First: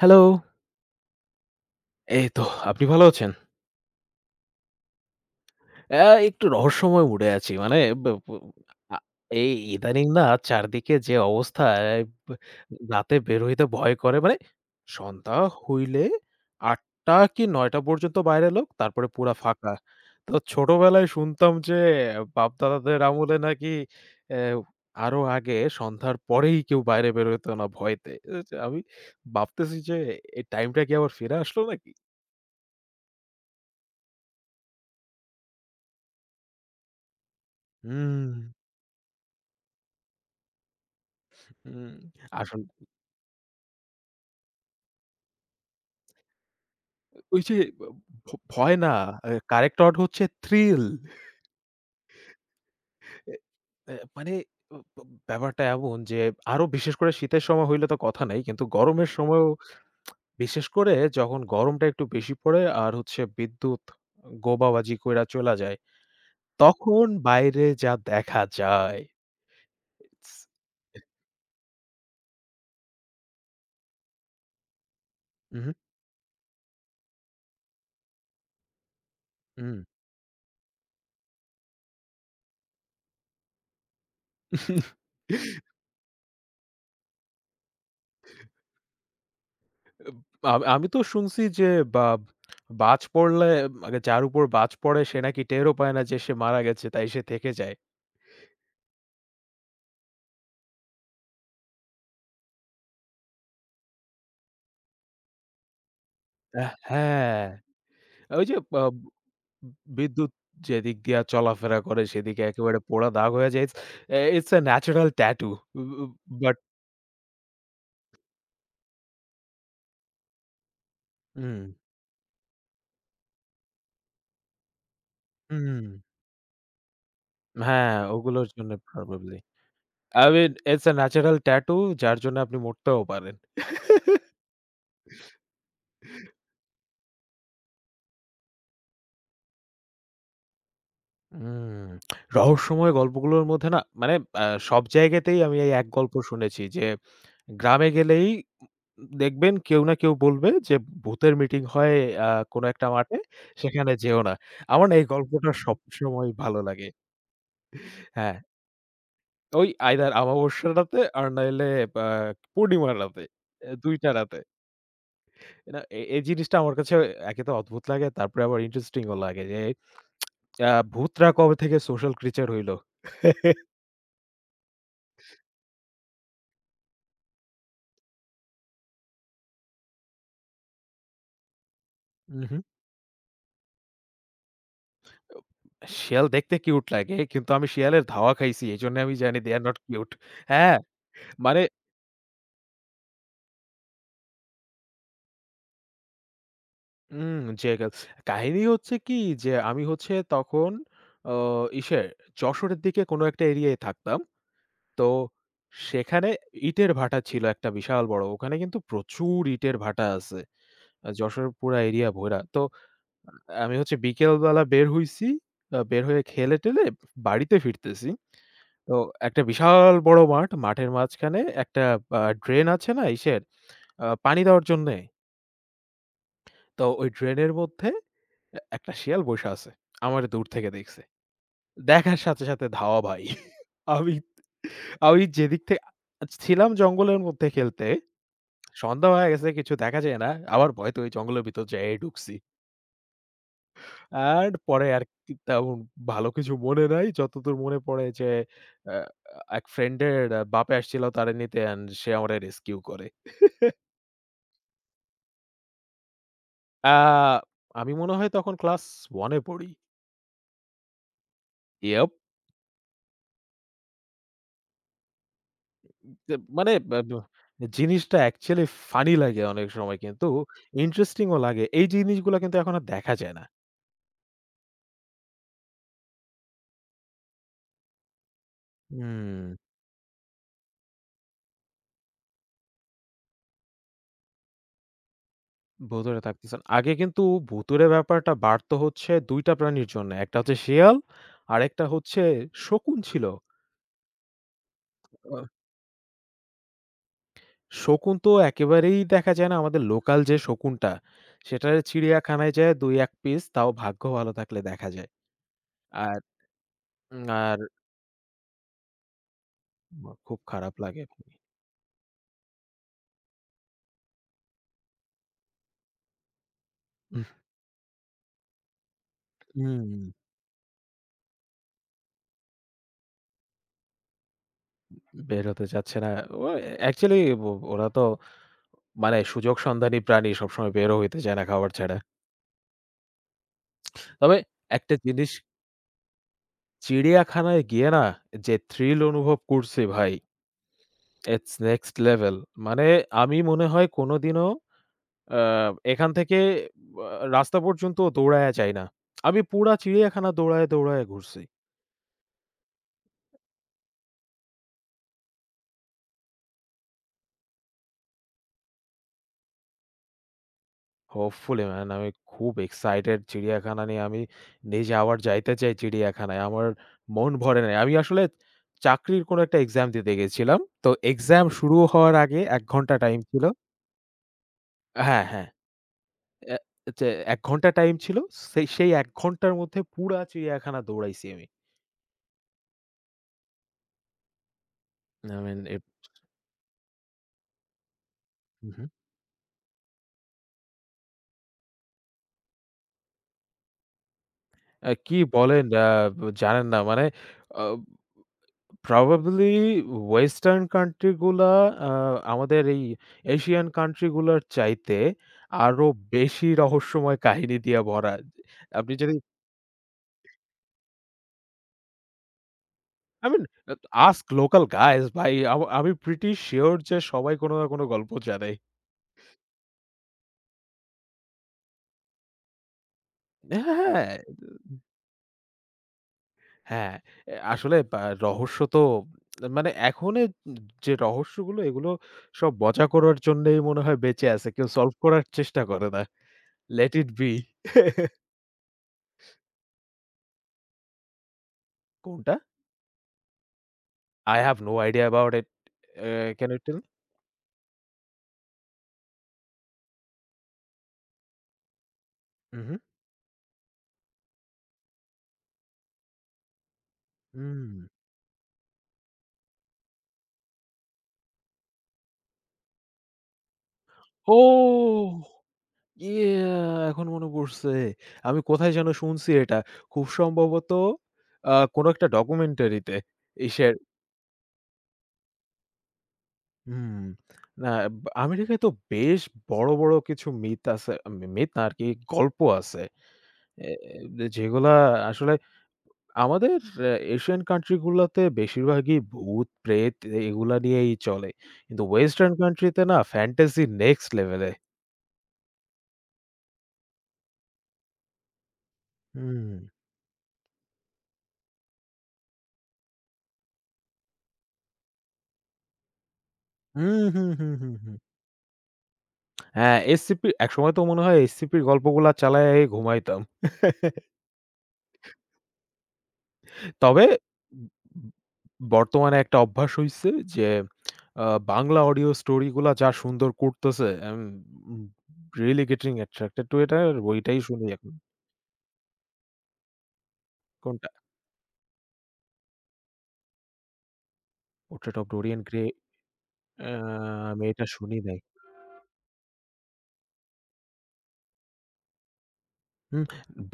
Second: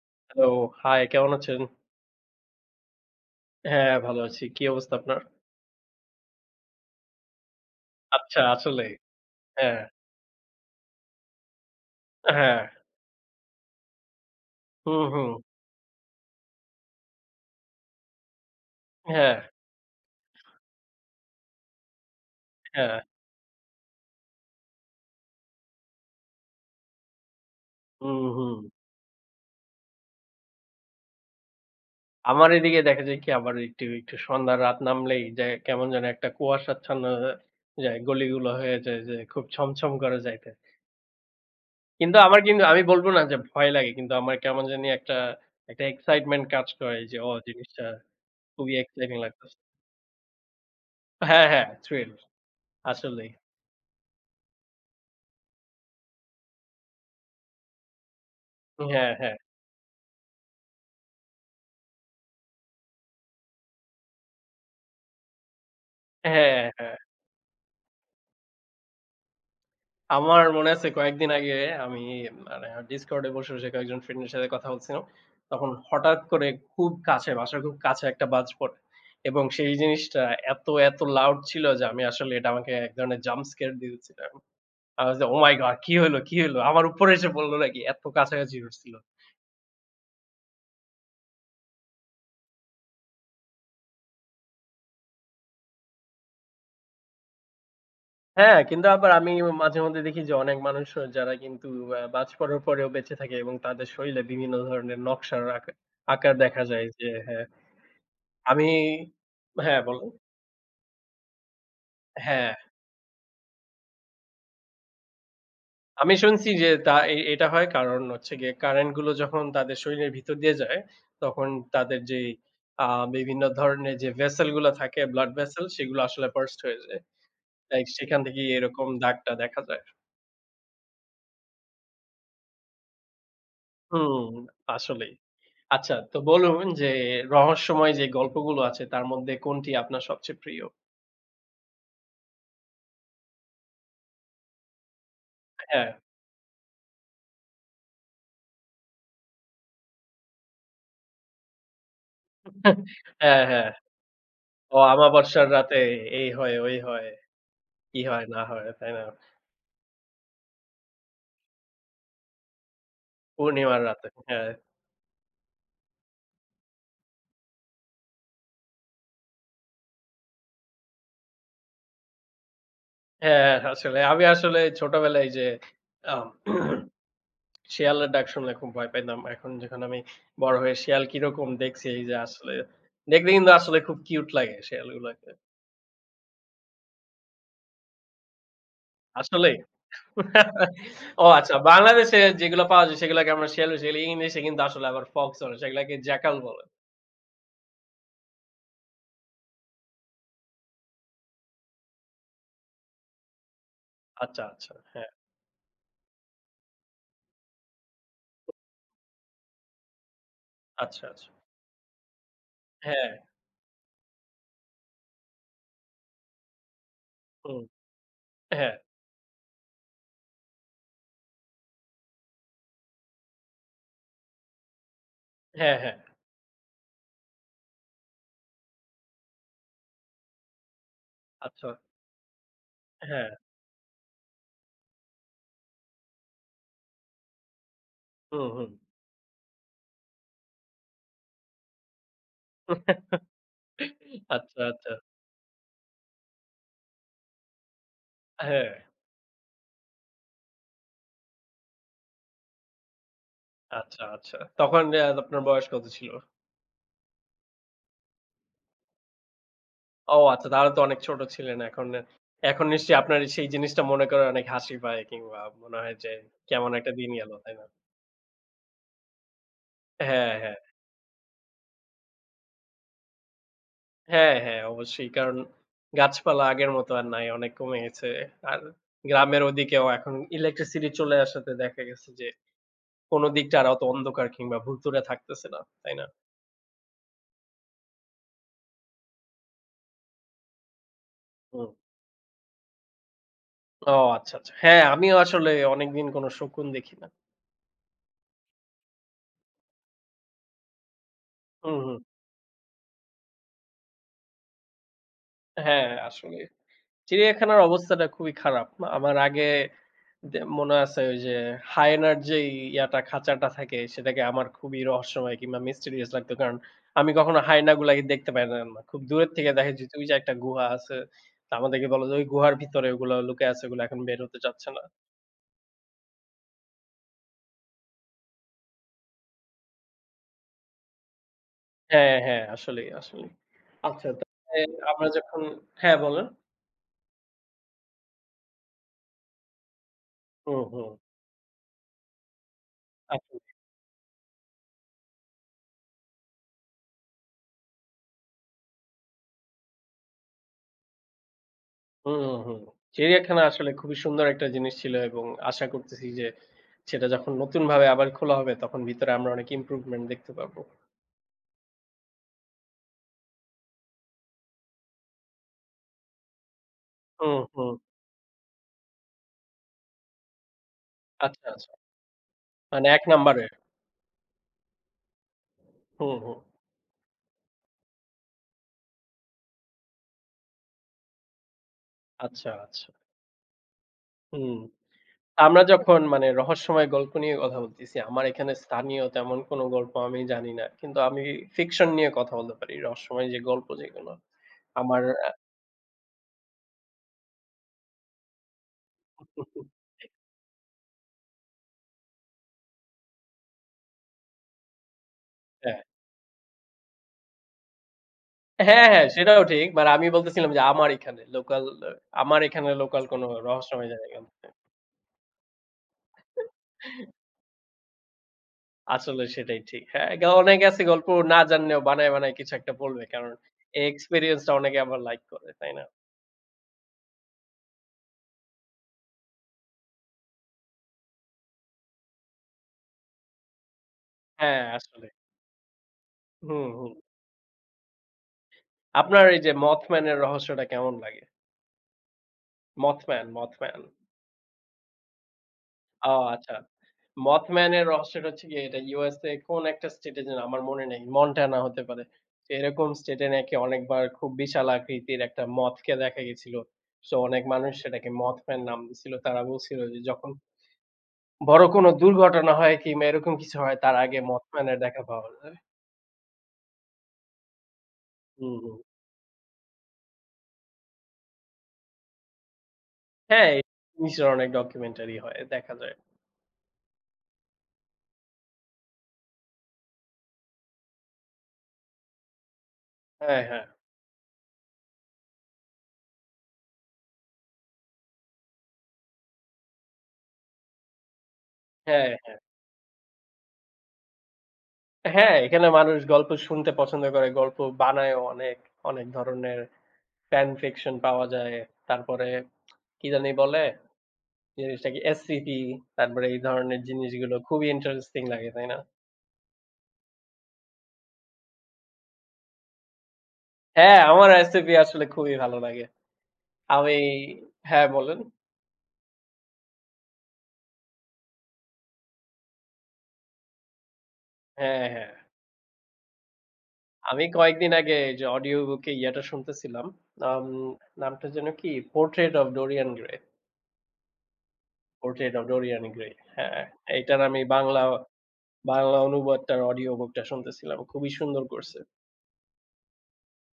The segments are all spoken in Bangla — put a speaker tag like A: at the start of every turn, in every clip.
A: হ্যালো!
B: হ্যালো, হাই কেমন আছেন?
A: এই তো আপনি ভালো আছেন?
B: হ্যাঁ, ভালো আছি। কি অবস্থা আপনার?
A: একটু রহস্যময় মুডে আছি। মানে বে ব
B: আচ্ছা, আসলে।
A: আ এই
B: হ্যাঁ,
A: ইদানিং না চারদিকে যে অবস্থা এই ব
B: হ্যাঁ।
A: রাতে বের হইতে ভয় করে। মানে
B: হুম, হুম।
A: সন্ধ্যা হইলে ৮ঃ০০ কি ৯ঃ০০ পর্যন্ত বাইরে লোক, তারপরে
B: হ্যাঁ,
A: পুরা ফাঁকা। তো ছোটবেলায় শুনতাম যে
B: হ্যাঁ।
A: বাপ-দাদাদের আমলে নাকি অ্যা আরো আগে সন্ধ্যার পরেই কেউ বাইরে বের হইত না ভয়তে।
B: হুম, হুম।
A: আমি ভাবতেছি যে এই টাইমটা কি আবার ফিরে আসলো নাকি?
B: আমার এদিকে দেখা যায় কি আবার একটু সন্ধ্যা রাত নামলেই যে কেমন যেন একটা কুয়াশাচ্ছন্ন যায়
A: হুম।
B: গলিগুলো হয়ে যায় যে খুব ছমছম করে যাইতে।
A: হুম,
B: কিন্তু আমার
A: আসল
B: কিন্তু আমি বলব না যে ভয় লাগে। কিন্তু আমার কেমন জানি একটা, একটা এক্সাইটমেন্ট কাজ করে যে ও
A: ওই যে ব
B: জিনিসটা
A: ভ
B: খুবই
A: ভয় না,
B: এক্সাইটিং লাগতেছে।
A: কারেক্ট ওয়ার্ড হচ্ছে থ্রিল।
B: হ্যাঁ, হ্যাঁ, থ্রিল আসলেই।
A: এ এ মানে ও ব ব্যাপারটা এমন যে আরো বিশেষ করে শীতের সময় হইলে তো কথা নাই। কিন্তু গরমের
B: হ্যাঁ, হ্যাঁ।
A: সময়ও বিশেষ করে যখন গরমটা একটু বেশি পড়ে আর হচ্ছে বিদ্যুৎ গোবাবাজি কইরা চইলা যায়।
B: হ্যাঁ, হ্যাঁ।
A: তখন বাইরে যা দেখা যায়। ইটস
B: আমার মনে আছে
A: এহ
B: কয়েকদিন আগে আমি মানে Discord এ বসে কয়েকজন ফ্রেন্ডের সাথে কথা বলছিলাম। তখন
A: উহু,
B: হঠাৎ করে খুব কাছে, বাসার খুব কাছে একটা বাজ পড়ে এবং সেই
A: উম
B: জিনিসটা এত লাউড ছিল যে আমি আসলে এটা আমাকে এক ধরনের জাম্প স্কেয়ার দিয়ে দিচ্ছিল। I was like, "Oh my God! কি হইলো, কি হইলো? আমার উপরে এসে পড়লো নাকি?" এত কাছাকাছি উঠছিল।
A: আমি তো শুনছি যে বা বাজ পড়লে মানে যার উপর বাজ পড়ে সে নাকি টেরও পায় না যে সে মারা গেছে, তাই সে থেকে যায়।
B: হ্যাঁ, কিন্তু আবার আমি মাঝে মধ্যে দেখি যে অনেক মানুষ যারা কিন্তু বাজ পড়ার পরেও বেঁচে থাকে এবং তাদের শরীরে বিভিন্ন ধরনের নকশার আকার
A: আ
B: দেখা যায় যে
A: হ্যাঁ,
B: হ্যাঁ,
A: ওই যে
B: আমি
A: বা
B: হ্যাঁ, বলুন।
A: বিদ্যুৎ যেদিক দিয়া চলাফেরা করে সেদিকে
B: হ্যাঁ,
A: একেবারে পোড়া দাগ হয়ে যায়। It's a natural tattoo. উ উ
B: আমি শুনছি
A: বাট
B: যে তা এ এটা হয় কারণ হচ্ছে গিয়ে কারেন্ট গুলো যখন তাদের শরীরের ভিতর দিয়ে যায়, তখন
A: হুম,
B: তাদের যেই আ বিভিন্ন ধরনের যে ভেসেল গুলা থাকে, ব্লাড ভেসেল
A: হুম।
B: সেগুলো আসলে বার্স্ট হয়ে যায়। লাইক
A: হ্যাঁ,
B: সেখান
A: ওগুলোর
B: থেকেই
A: জন্য
B: এরকম দাগটা
A: প্রবাবলি।
B: দেখা যায়।
A: I mean, it's a natural tattoo যার জন্য আপনি মরতেও পারেন।
B: হুম, আসলেই। আচ্ছা তো বলুন যে রহস্যময় যে গল্পগুলো আছে তার মধ্যে কোনটি আপনার সবচেয়ে প্রিয়?
A: হুম, রহস্যময় গল্পগুলোর মধ্যে না মানে সব জায়গাতেই আমি এই এক
B: হ্যাঁ,
A: গল্প শুনেছি যে গ্রামে গেলেই দেখবেন কেউ না কেউ বলবে যে ভূতের মিটিং হয় আ কোনো একটা মাঠে,
B: হ্যাঁ, হ্যাঁ।
A: সেখানে যেও না।
B: ও
A: আমার না এই
B: আমাবস্যার
A: গল্পটা
B: রাতে এই
A: সবসময়
B: হয়,
A: ভালো
B: ওই
A: লাগে।
B: হয়, কি হয়
A: হ্যাঁ,
B: না হয়, তাই না?
A: ওই আইদার অমাবস্যার রাতে আর নাইলে বা পূর্ণিমার রাতে।
B: পূর্ণিমার
A: ২
B: রাতে।
A: টা রাতে।
B: হ্যাঁ।
A: না এ এই জিনিসটা আমার কাছে একে তো অদ্ভুত লাগে, তারপরে আবার ইন্টারেস্টিং ও লাগে যে ভূতরা কবে থেকে সোশ্যাল ক্রিচার হইলো?
B: হ্যাঁ, হ্যাঁ, আসলে আমি আসলে ছোটবেলায় যে আম শিয়ালের ডাক শুনলে খুব ভয় পাইতাম। এখন যখন আমি বড় হয়ে শিয়াল কিরকম দেখছি এই যে আসলে
A: উহু।
B: দেখতে কিন্তু আসলে খুব কিউট লাগে শিয়ালগুলোকে।
A: শিয়াল দেখতে কিউট লাগে। কিন্তু আমি শিয়ালের ধাওয়া খাইছি। এজন্য আমি জানি they
B: আসলেই।
A: are not cute. হ্যাঁ,
B: ও আচ্ছা
A: মানে
B: বাংলাদেশে যেগুলো পাওয়া যায় সেগুলোকে আমরা শিয়াল বলি, সেগুলো ইংলিশে কিন্তু আসলে আবার ফক্স বলে। সেগুলাকে জ্যাকাল বলে।
A: উম যে কাহিনী হচ্ছে কি যে আমি হচ্ছে তখন অ ইসে যশোরের দিকে কোনো একটা এরিয়ায় থাকতাম।
B: আচ্ছা, আচ্ছা।
A: তো
B: হ্যাঁ,
A: সেখানে ইটের ভাটা ছিল একটা বিশাল বড়। ওখানে কিন্তু প্রচুর ইটের ভাটা আছে।
B: আচ্ছা, আচ্ছা।
A: যশোরের পুরা এরিয়া ভইরা। তো
B: হ্যাঁ,
A: আমি হচ্ছে বিকেল বেলা বের হইছি। বের হয়ে খেলে-টেলে বাড়িতে
B: হুম,
A: ফিরতেছি।
B: হ্যাঁ,
A: তো একটা বিশাল বড় মাঠ। মাঠের মাঝখানে একটা ড্রেন আছে না ইসের আ পানি দেওয়ার জন্যে।
B: হ্যাঁ, হ্যাঁ।
A: তো ওই ড্রেনের মধ্যে একটা শিয়াল বইসা আছে। আমারে দূর থেকে দেখছে।
B: আচ্ছা,
A: দেখার সাথে, সাথে ধাওয়া ভাই।
B: হ্যাঁ,
A: আমি আমি যেদিক থেকে ছিলাম জঙ্গলের মধ্যে খেলতে।
B: হুম, হুম।
A: সন্ধ্যা হয়ে গেছে কিছু দেখা যায় না। আবার ভয় তো ওই জঙ্গলের ভিতর যাইয়াই ঢুকছি। আর
B: আচ্ছা,
A: পরে
B: আচ্ছা।
A: আর কি তেমন ভালো কিছু মনে নাই। যতদূর মনে পড়ে যে
B: হ্যাঁ।
A: আ এক ফ্রেন্ডের বাপে আসছিল তারে নিতে অ্যান্ড সে আমারে রেস্কিউ করে।
B: আচ্ছা, আচ্ছা। তখন আপনার বয়স কত ছিল?
A: আ আমি মনে হয় তখন ক্লাস 1 এ পড়ি।
B: ও আচ্ছা, তাহলে তো অনেক ছোট ছিলেন। এখন
A: ইয়াপ!
B: এখন নিশ্চয়ই আপনার সেই জিনিসটা মনে করে অনেক হাসি পায় কিংবা মনে হয় যে
A: তে
B: কেমন
A: মানে
B: একটা
A: বা
B: দিন
A: ব
B: গেল, তাই না?
A: জিনিসটা অ্যাকচুয়ালি ফানি লাগে অনেক সময় কিন্তু
B: হ্যাঁ, হ্যাঁ।
A: ইন্টারেস্টিং ও লাগে। এই জিনিসগুলা কিন্তু এখন আর দেখা যায় না।
B: হ্যাঁ, হ্যাঁ, অবশ্যই। কারণ গাছপালা আগের মতো আর নাই, অনেক কমে গেছে। আর গ্রামের
A: হুম।
B: ওদিকেও এখন ইলেকট্রিসিটি চলে আসাতে দেখা গেছে যে কোন দিকটা আর অত অন্ধকার কিংবা ভুতুড়ে থাকতেছে না, তাই না?
A: ভূতুড়ে থাকতেছেন। আগে কিন্তু ভূতুড়ে ব্যাপারটা বাড়তো হচ্ছে ২ টা প্রাণীর জন্য। একটা হচ্ছে শিয়াল,
B: হুম।
A: আরেকটা হচ্ছে শকুন ছিল।
B: ও আচ্ছা, আচ্ছা। হ্যাঁ, আমিও
A: আ
B: আসলে অনেকদিন কোন শকুন দেখি না।
A: শকুন তো একেবারেই দেখা যায় না। আমাদের লোকাল যে শকুনটা, সেটা
B: হুম, হুম।
A: চিড়িয়াখানায় যেয়ে ২-১ পিস তাও ভাগ্য ভালো থাকলে দেখা যায়।
B: হ্যাঁ,
A: আর
B: আসলে।
A: উম
B: চিড়িয়াখানার
A: আর
B: অবস্থাটা খুবই খারাপ। আমার আগে
A: ম খুব
B: মনে
A: খারাপ
B: আছে
A: লাগে।
B: ওই যে হায়েনার যেই খাঁচাটা থাকে সেটাকে আমার খুবই রহস্যময় কিংবা মিস্টেরিয়াস লাগতো। কারণ আমি
A: উহ
B: কখনো হায়নাগুলাকে দেখতে পাইতাম না। খুব দূরের থেকে দেখা
A: হুম,
B: যেত ওই যে একটা গুহা আছে। তো আমাদেরকে বলে যে ওই গুহার ভিতরে ওগুলো লুকায় আছে ওগুলো এখন বের হতে চাচ্ছে না।
A: বের হতে চাচ্ছে না। ও অ্যাকচুয়ালি ও ওরা তো মানে সুযোগ সন্ধানী প্রাণী সবসময় বেরও হইতে চায় না খাবার ছাড়া।
B: হ্যাঁ, হ্যাঁ, আসলেই, আসলেই। আচ্ছা
A: তবে
B: তাহলে
A: একটা
B: আমরা
A: জিনিস
B: যখন হ্যাঁ বলেন।
A: চিড়িয়াখানায় গিয়ে না যে থ্রিল অনুভব করছি ভাই,
B: হুম, হুম।
A: It's next level. মানে
B: আচ্ছা।
A: আমি মনে হয় কোনদিনও আ এখান থেকে আ রাস্তা পর্যন্ত দৌড়ায়া যাই না। আমি পুরা চিড়িয়াখানা দৌড়ায়ে, দৌড়ায়ে ঘুরছি।
B: হুম, হুম, হুম। চিড়িয়াখানা আসলে খুবই সুন্দর একটা জিনিস ছিল এবং আশা করতেছি যে সেটা যখন নতুনভাবে আবার খোলা হবে তখন ভিতরে আমরা অনেক ইমপ্রুভমেন্ট দেখতে পাবো।
A: হোপফুলি ম্যান, আমি খুব এক্সাইটেড চিড়িয়াখানা নিয়ে। আমি নিজে আবার যাইতে চাই চিড়িয়াখানায়। আমার মন
B: হুম,
A: ভরে
B: হুম।
A: নাই। আমি আসলে চাকরির কোনো একটা এক্সাম দিতে গেছিলাম। তো এক্সাম
B: আচ্ছা, আচ্ছা।
A: শুরু হওয়ার আগে ১
B: মানে
A: ঘন্টা
B: ১
A: টাইম
B: নাম্বারে।
A: ছিল। হ্যাঁ, হ্যাঁ।
B: হুম, হুম।
A: অ্যা যে ১ ঘন্টা টাইম ছিল। সেই সেই ১ ঘন্টার মধ্যে পুরা চিড়িয়াখানা দৌড়াইছি আমি।
B: আচ্ছা, আচ্ছা। হুম।
A: I
B: আমরা
A: mean it.
B: যখন মানে রহস্যময় গল্প নিয়ে কথা বলতেছি, আমার এখানে
A: হু, হু।
B: স্থানীয় তেমন কোনো গল্প আমি জানি না। কিন্তু আমি ফিকশন নিয়ে কথা বলতে পারি। রহস্যময় যে গল্প যেগুলো। আমার
A: কি বলেন জানেন না মানে আ প্রবাবলি
B: আ
A: ওয়েস্টার্ন কান্ট্রি গুলা আ আমাদের এই এশিয়ান কান্ট্রি গুলার চাইতে
B: হ্যাঁ।
A: আরো বেশি রহস্যময় কাহিনী দিয়ে ভরা।
B: হ্যাঁ,
A: আপনি
B: হ্যাঁ,
A: যদি
B: সেটাও ঠিক। মানে আমি বলতেছিলাম যে আমার এখানে লোকাল কোনো
A: I mean
B: রহস্যময় জায়গা
A: ask
B: না।
A: local guys ভাই, আমি pretty sure যে সবাই কোনো না কোনো গল্প জানে।
B: আসলে সেটাই ঠিক। হ্যাঁ, অনেকে আছে গল্প না জানলেও বানায় কিছু একটা বলবে। কারণ এই
A: হ্যাঁ,
B: এক্সপেরিয়েন্স টা অনেকে আবার লাইক করে, তাই না?
A: হ্যাঁ, আসলে বা রহস্য তো মানে এখনের যে রহস্যগুলো এগুলো সব মজা করার জন্যেই মনে হয় বেঁচে আছে।
B: হ্যাঁ,
A: কেউ সলভ
B: আসলে।
A: করার চেষ্টা করে না।
B: হুম, হুম।
A: Let it be.
B: আপনার এই যে Mothman এর রহস্যটা কেমন লাগে?
A: কোনটা?
B: Mothman, Mothman।
A: I have no idea about it.
B: O
A: Can
B: আচ্ছা।
A: you tell?
B: Mothman এর রহস্যটা হচ্ছে গিয়ে এটা USA কোন একটা স্টেটে যেন আমার মনে নেই। মন্টানা হতে পারে। তো
A: Mhm.
B: এরকম স্টেটে নাকি অনেকবার খুব বিশাল আকৃতির একটা মথকে দেখা গেছিল। সো অনেক
A: হুম।
B: মানুষ সেটাকে মথম্যান নাম দিছিল। তারা বলছিল যে যখন বড় কোনো দুর্ঘটনা হয় কিংবা এরকম কিছু হয় তার আগে
A: ও!
B: মথম্যান এর দেখা পাওয়া যায়।
A: Yeah! এখন মনে পড়ছে। আমি
B: হুম,
A: কোথায়
B: হুম।
A: যেন শুনছি এটা। খুব সম্ভবত কোনো একটা ডকুমেন্টারিতে।
B: হ্যাঁ, এই
A: ইসের
B: জিনিসের অনেক ডকুমেন্টারি হয়, দেখা যায়।
A: হুম, না ব আমেরিকায় তো বেশ বড়, বড় কিছু মিথ আছে। মিথ না আরকি, গল্প আছে।
B: হ্যাঁ, হ্যাঁ।
A: এ এ, যেগুলা আসলে আমাদের এশিয়ান কান্ট্রি গুলাতে বেশিরভাগই ভূত, প্রেত এগুলা নিয়েই চলে। কিন্তু
B: হ্যাঁ,
A: ওয়েস্টার্ন
B: হ্যাঁ।
A: কান্ট্রিতে না ফ্যান্টাসি নেক্সট লেভেলে।
B: হ্যাঁ, এখানে মানুষ গল্প শুনতে পছন্দ করে, গল্প বানায়ও অনেক, অনেক
A: হুম,
B: ধরনের ফ্যান ফিকশন পাওয়া যায়। তারপরে কি জানি বলে? জিনিসটা কি? SCP তারপরে এই ধরনের
A: হুম, হুম,
B: জিনিসগুলো
A: হুম,
B: খুবই
A: হুম, হুম।
B: ইন্টারেস্টিং লাগে, তাই না?
A: হ্যাঁ, এসসিপি একসময় তো মনে হয় এসসিপির গল্পগুলা চালায়াই ঘুমাইতাম।
B: হ্যাঁ, আমার SCP আসলে খুবই ভালো লাগে। আমি
A: তবে
B: হ্যাঁ, বলেন।
A: বর্তমানে একটা অভ্যাস হইছে যে আ বাংলা অডিও স্টোরি গুলা যা সুন্দর করতেছে, আই এম
B: হ্যাঁ, হ্যাঁ।
A: Really getting attracted to it আর
B: আমি
A: ওইটাই শুনি
B: কয়েকদিন
A: এখন।
B: আগে এই যে অডিও বুকে ইয়েটা শুনতেছিলাম, আম
A: কোনটা?
B: নামটা যেন কি? 'Portrait of Dorian Gray',
A: 'Portrait of
B: 'Portrait
A: Dorian
B: of
A: Gray'.
B: Dorian Gray'। হ্যাঁ,
A: আ
B: এইটার আমি
A: আমি এটা
B: বাংলা
A: শুনি নাই।
B: বাংলা অনুবাদটার অডিও বুকটা শুনতেছিলাম। খুবই সুন্দর করছে।
A: হুম,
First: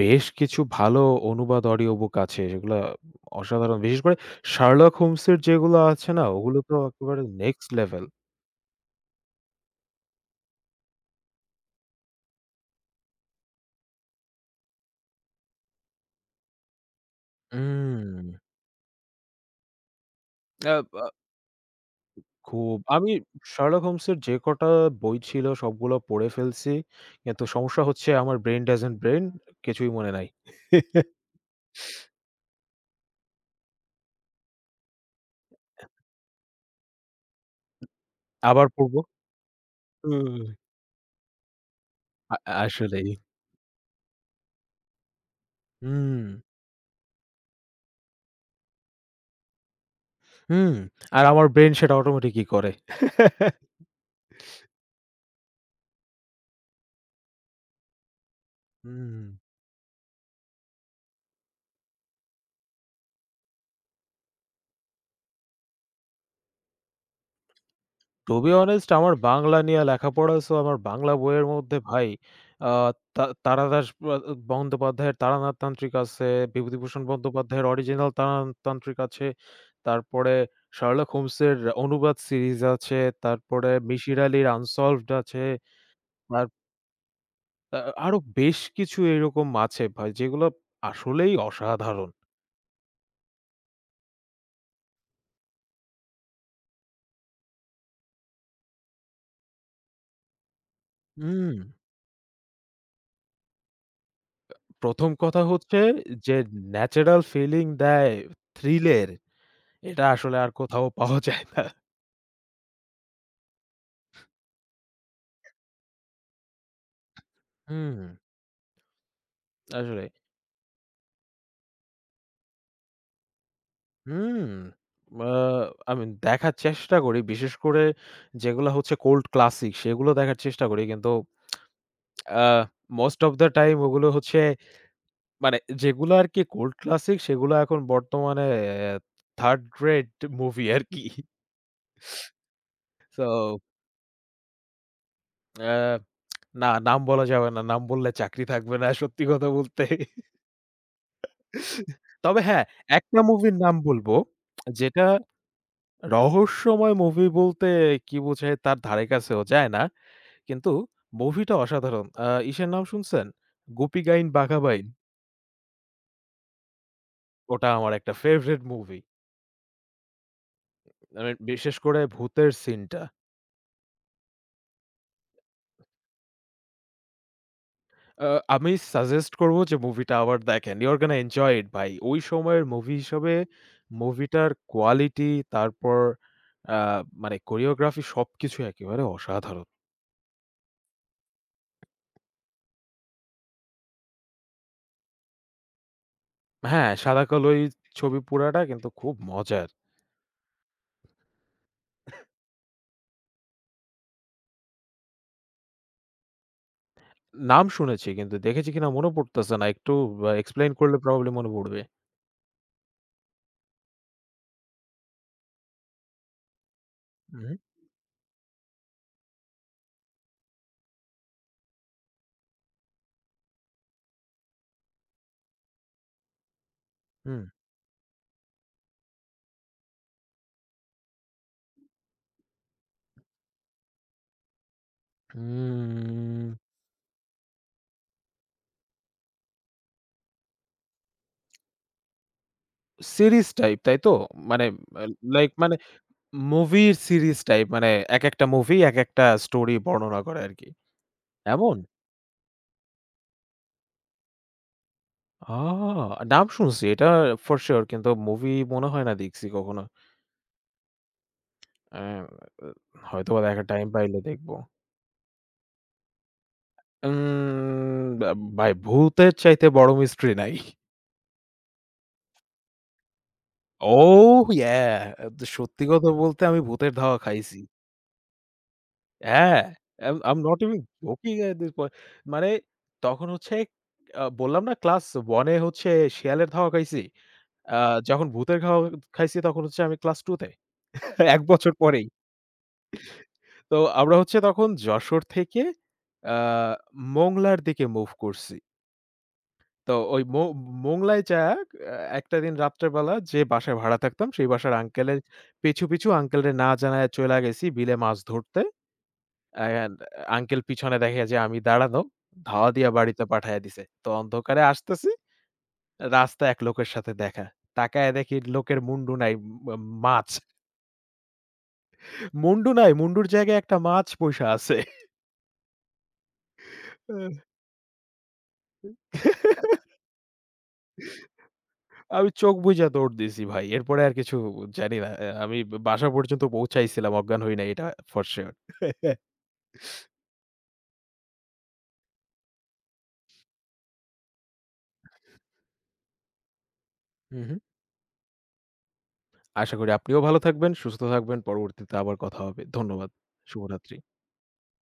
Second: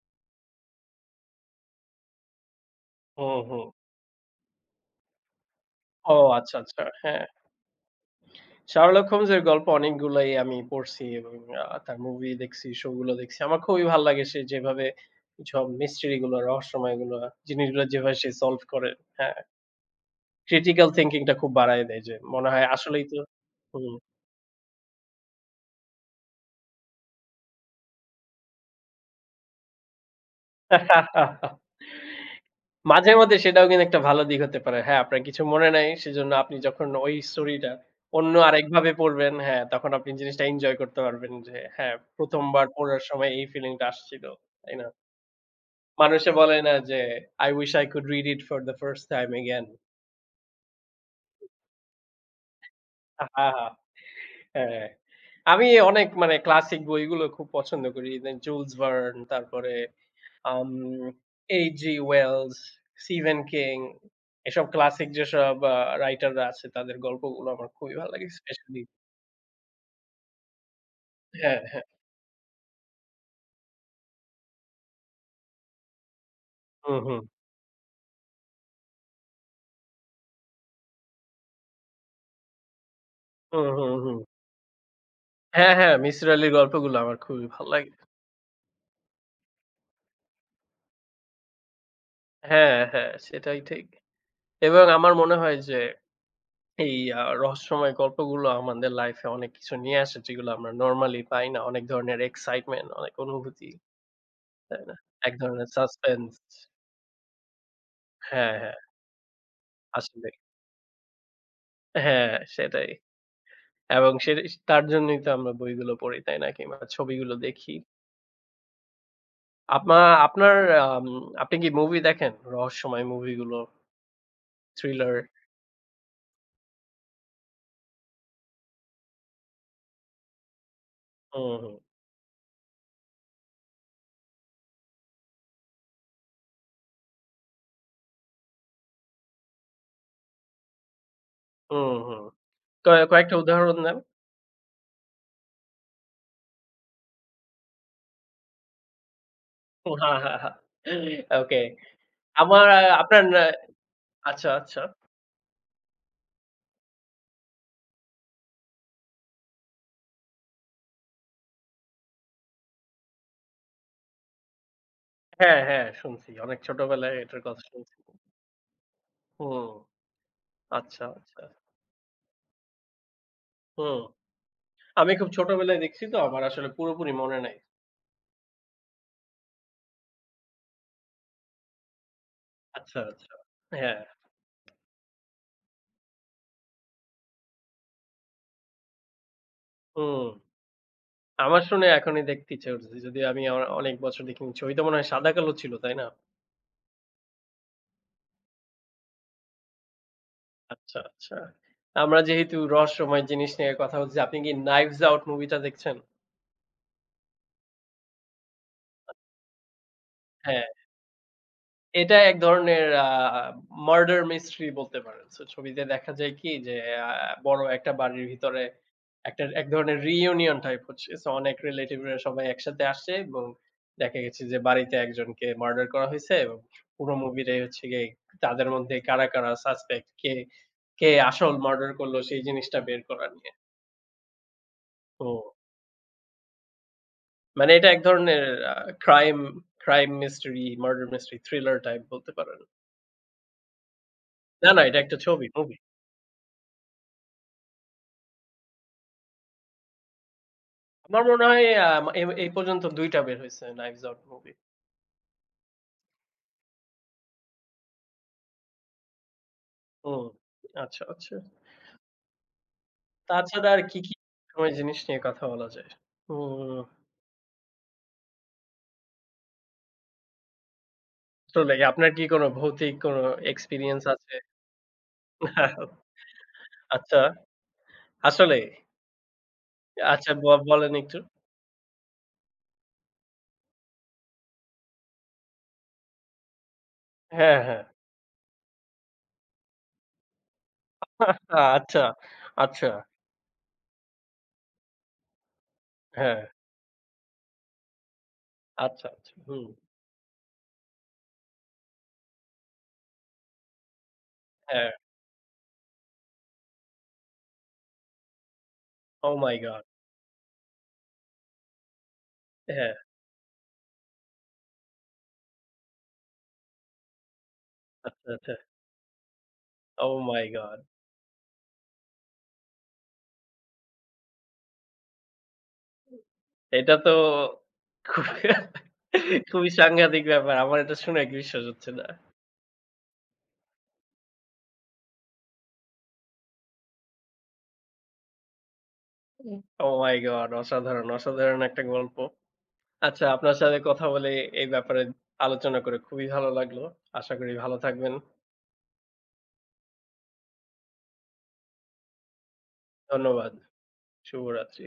A: বেশ কিছু ভালো অনুবাদ অডিও বুক আছে যেগুলা
B: হুম, হুম।
A: অসাধারণ। বিশেষ করে 'Sherlock Holmes' এর যেগুলো আছে
B: ও
A: না
B: আচ্ছা,
A: ওগুলো তো
B: আচ্ছা।
A: একেবারে
B: হ্যাঁ।
A: Next level.
B: 'Sherlock Holmes' এর গল্প অনেকগুলাই আমি পড়ছি এবং তার মুভি দেখছি, শো গুলো দেখছি। আমার খুবই ভাল লাগে সে যেভাবে সব মিস্ট্রি গুলো, রহস্যময় গুলো, জিনিসগুলো যেভাবে
A: উম
B: সে সলভ করে। হ্যাঁ,
A: আ
B: ক্রিটিক্যাল
A: আ
B: থিংকিং টা খুব বাড়ায় দেয় যে মনে হয়
A: খুব
B: আসলেই
A: আমি
B: তো
A: 'Sherlock
B: হুম।
A: Holmes' এর যে কটা বই ছিল সবগুলো পড়ে ফেলছি। কিন্তু সমস্যা হচ্ছে আমার ব্রেইন ডাজন্ট ব্রেইন কিছুই মনে নাই।
B: মাঝে মধ্যে সেটাও কিন্তু একটা ভালো দিক হতে পারে। হ্যাঁ, আপনার কিছু মনে নাই সেজন্য আপনি যখন ওই স্টোরিটা অন্য
A: আবার
B: আরেকভাবে
A: পড়ব।
B: পড়বেন, হ্যাঁ, তখন আপনি জিনিসটা
A: উম
B: এনজয় করতে পারবেন যে হ্যাঁ,
A: আ
B: ১ম বার পড়ার
A: আসলেই।
B: সময় এই ফিলিংটা আসছিল। তাই না?
A: হুম,
B: মানুষে বলে না যে, "I wish I could read it for the first time again."
A: হুম। আর আমার ব্রেইন সেটা অটোমেটিকই করে।
B: আহা! হ্যাঁ। আমি অনেক মানে ক্লাসিক বইগুলো খুব পছন্দ করি। ইদানিং জুলস ভার্ন,
A: হুম।
B: তারপরে আম AG. Wells, Stephen King এসব ক্লাসিক যেসব রাইটাররা আছে তাদের গল্পগুলো আমার খুবই ভালো লাগে
A: টু বি
B: স্পেশালি
A: অনেস্ট আমার বাংলা নিয়ে লেখাপড়া, সো আমার বাংলা বইয়ের
B: হ্যাঁ,
A: মধ্যে
B: হ্যাঁ।
A: ভাই আ তা তারাদাস আ বন্দ্যোপাধ্যায়ের তারানাথ তান্ত্রিক আছে,
B: হুম,
A: বিভূতিভূষণ
B: হুম।
A: বন্দ্যোপাধ্যায়ের অরিজিনাল তারানাথ তান্ত্রিক আছে। তারপরে শার্লক হোমসের অনুবাদ সিরিজ আছে,
B: হুম,
A: তারপরে
B: হুম, হুম।
A: মিসির আলীর আনসলভড আছে।
B: হ্যাঁ, হ্যাঁ, মিসির
A: আর
B: আলির গল্পগুলো আমার খুবই ভাল
A: আ
B: লাগে।
A: আরো বেশ কিছু এরকম আছে ভাই যেগুলো আসলেই অসাধারণ।
B: হ্যাঁ, হ্যাঁ, সেটাই ঠিক। এবং আমার মনে হয় যে এই রহস্যময় গল্পগুলো আমাদের লাইফে অনেক কিছু নিয়ে আসে যেগুলো আমরা নরমালি পাই
A: হুম।
B: না। অনেক ধরনের এক্সাইটমেন্ট, অনেক অনুভূতি, তাই না?
A: প্রথম
B: এক
A: কথা
B: ধরনের
A: হচ্ছে
B: সাসপেন্স
A: যে ন্যাচারাল ফিলিং দেয়
B: হ্যাঁ, হ্যাঁ,
A: থ্রিলের। এটা
B: আসলেই।
A: আসলে আর কোথাও পাওয়া যায় না।
B: হ্যাঁ, সেটাই। এবং সে তার জন্যই তো আমরা বইগুলো পড়ি, তাই না? কিংবা ছবিগুলো দেখি।
A: হুম।
B: আপনা
A: আসলেই।
B: আপনার আম আপনি কি মুভি দেখেন? রহস্যময় মুভিগুলো,
A: হুম।
B: থ্রিলার?
A: আ আমি দেখার চেষ্টা করি। বিশেষ করে যেগুলা হচ্ছে কোল্ড ক্লাসিক সেগুলো দেখার চেষ্টা করি। কিন্তু
B: হুম, হুম,
A: আ মোস্ট অফ দ্যা টাইম ওগুলো হচ্ছে মানে যেগুলো আরকি কোল্ড ক্লাসিক সেগুলো এখন বর্তমানে 3rd গ্রেড মুভি আরকি।
B: হুম, হুম।
A: সো
B: কয়েকটা উদাহরণ দেন।
A: আ না, নাম বলা যাবে না। নাম বললে চাকরি থাকবে না সত্যি কথা বলতে।
B: হ্যাঁ, হ্যাঁ, হ্যাঁ। ওকে।
A: তবে হ্যাঁ,
B: আমার আহ,
A: একটা
B: আপনার
A: মুভির
B: না-
A: নাম বলব
B: আচ্ছা, আচ্ছা।
A: যেটা রহস্যময় মুভি বলতে কি বোঝায় তার ধারে কাছেও যায় না। কিন্তু মুভিটা অসাধারণ। আ ইসের নাম শুনছেন? 'গুপি গাইন বাঘা বাইন'।
B: হ্যাঁ, হ্যাঁ শুনছি। অনেক ছোটবেলায় এটার কথা
A: ওটা আমার
B: শুনছি।
A: একটা ফেভারাইট মুভি।
B: হুম, আচ্ছা,
A: মানে
B: আচ্ছা।
A: বিশেষ করে ভূতের সিনটা।
B: হুম। আমি খুব ছোটবেলায় দেখছি তো আমার আসলে পুরোপুরি মনে নাই।
A: আ আমি সাজেস্ট করব যে মুভিটা আবার দেখেন। You R gonna enjoy it ভাই। ওই সময়ের মুভি
B: আচ্ছা, আচ্ছা।
A: হিসাবে
B: হ্যাঁ,
A: মুভিটার কোয়ালিটি, তারপর আ মানে কোরিওগ্রাফি সবকিছু একেবারে অসাধারণ।
B: হুম। আমার শুনে এখনই দেখতে ইচ্ছে করতেছে। যদি আমি আমার অনেক বছর দেখিনি। ছবিটা মনে হয় সাদা কালো ছিল, তাই না?
A: হ্যাঁ, সাদা কালোই ছবি, পুরাটা কিন্তু খুব মজার।
B: আচ্ছা, আচ্ছা। আমরা যেহেতু রহস্যময় জিনিস নিয়ে কথা বলছি, আপনি কি 'Knives Out' মুভিটা দেখছেন?
A: নাম শুনেছি কিন্তু দেখেছি কিনা মনে পড়তেছে না। একটু
B: হ্যাঁ।
A: এক্সপ্লেইন করলে প্রবাবলি মনে পড়বে।
B: এটা এক ধরনের মার্ডার মিস্ট্রি বলতে পারেন। সো ছবিতে দেখা যায় কি যে আ
A: উহু,
B: বড় একটা বাড়ির ভিতরে একটা এক ধরনের রিইউনিয়ন টাইপ হচ্ছে। সো অনেক রিলেটিভরা সবাই একসাথে আসছে এবং দেখা গেছে যে বাড়িতে একজনকে মার্ডার করা হইছে এবং পুরো
A: হুম।
B: মুভিটাই হচ্ছে গিয়ে তাদের মধ্যে কারা, কারা সাসপেক্ট কে, কে আসল মার্ডার করলো সেই জিনিসটা বের করা নিয়ে। তো
A: উম
B: মানে এটা এক ধরনের আ crime, crime mystery, murder mystery, thriller type বলতে পারেন।
A: সিরিজ টাইপ, তাই তো? মানে
B: না, না এটা
A: আ
B: একটা ছবি,
A: লাইক,
B: মুভি।
A: মানে মুভির সিরিজ টাইপ মানে একেকটা মুভি একেকটা স্টোরি বর্ণনা করে আরকি।
B: আমার মনে হয়
A: এমন?
B: আ এ এই পর্যন্ত ২ টা বের হইছে 'Knives Out' মুভি।
A: আ নাম শুনছি এটা ফর সিউর, কিন্তু মুভি মনে হয় না দেখছি কখনো।
B: হুম। আচ্ছা, আচ্ছা।
A: অ্যা হয়তোবা দেখার
B: তাছাড়া আর
A: টাইম
B: কি, কি
A: পাইলে দেখব।
B: সময় জিনিস নিয়ে কথা বলা যায়? হুম,
A: উম বা ভাই ভূতের চাইতে বড় মিস্ট্রি নাই।
B: আসলেই আপনার কি কোনো ভৌতিক কোনো এক্সপেরিয়েন্স আছে?
A: Oh yeah! আ দ সত্যি কথা বলতে আমি ভূতের ধাওয়া
B: আচ্ছা,
A: খাইছি।
B: আসলেই?
A: হ্যাঁ,
B: আচ্ছা
A: I'm not even
B: বলেন একটু।
A: joking at this point. মানে তখন হচ্ছে বললাম না ক্লাস 1 এ হচ্ছে শেয়ালের ধাওয়া খাইছি।
B: হ্যাঁ,
A: আ
B: হ্যাঁ।
A: যখন ভূতের খাওয়া খাইছি তখন হচ্ছে আমি ক্লাস 2 তে। ১ বছর
B: আচ্ছা,
A: পরেই।
B: আচ্ছা।
A: তো আমরা হচ্ছে তখন যশোর থেকে আ
B: হ্যাঁ,
A: মোংলার দিকে মুভ করছি।
B: আচ্ছা, আচ্ছা। হুম।
A: তো ওই মো মোংলায় যায়া একটা দিন রাত্রেবেলা যে বাসায় ভাড়া থাকতাম, সেই বাসার
B: হ্যাঁ।
A: আঙ্কেলের পিছু, পিছু আঙ্কেলরে না জানাইয়া চইলা গেছি বিলে মাছ ধরতে।
B: Oh my God!
A: And uncle পিছনে দেখে যে আমি দাঁড়ানো, ধাওয়া দিয়া
B: হ্যাঁ,
A: বাড়িতে পাঠাইয়া দিছে। তো অন্ধকারে আসতেছি, রাস্তায় এক লোকের সাথে দেখা। তাকায়া
B: আচ্ছা,
A: দেখি
B: আচ্ছা।
A: লোকের মুন্ডু নাই, মা
B: Oh
A: মাছ।
B: my God!
A: মুন্ডু নাই, মুন্ডুর জায়গায় একটা মাছ বইসা আছে।
B: এটা তো খুবই খুবই সাংঘাতিক ব্যাপার। আমার এটা শুনে এক বিশ্বাস হচ্ছে না।
A: আমি চোখ বুইজা দৌড় দিছি ভাই। এরপরে আর কিছু জানি না। আমি বাসা পর্যন্ত পৌঁছাইছিলাম, অজ্ঞান হই নাই এটা ফর সিউর। হু, হু।
B: হুম। Oh my God! অসাধারণ, অসাধারণ একটা গল্প। আচ্ছা, আপনার সাথে কথা বলে এই ব্যাপারে আলোচনা করে খুবই ভালো লাগলো। আশা করি ভালো থাকবেন।
A: আশা করি আপনিও ভালো থাকবেন, সুস্থ থাকবেন। পরবর্তীতে আবার কথা হবে। ধন্যবাদ।
B: ধন্যবাদ।
A: শুভরাত্রি।
B: শুভরাত্রি।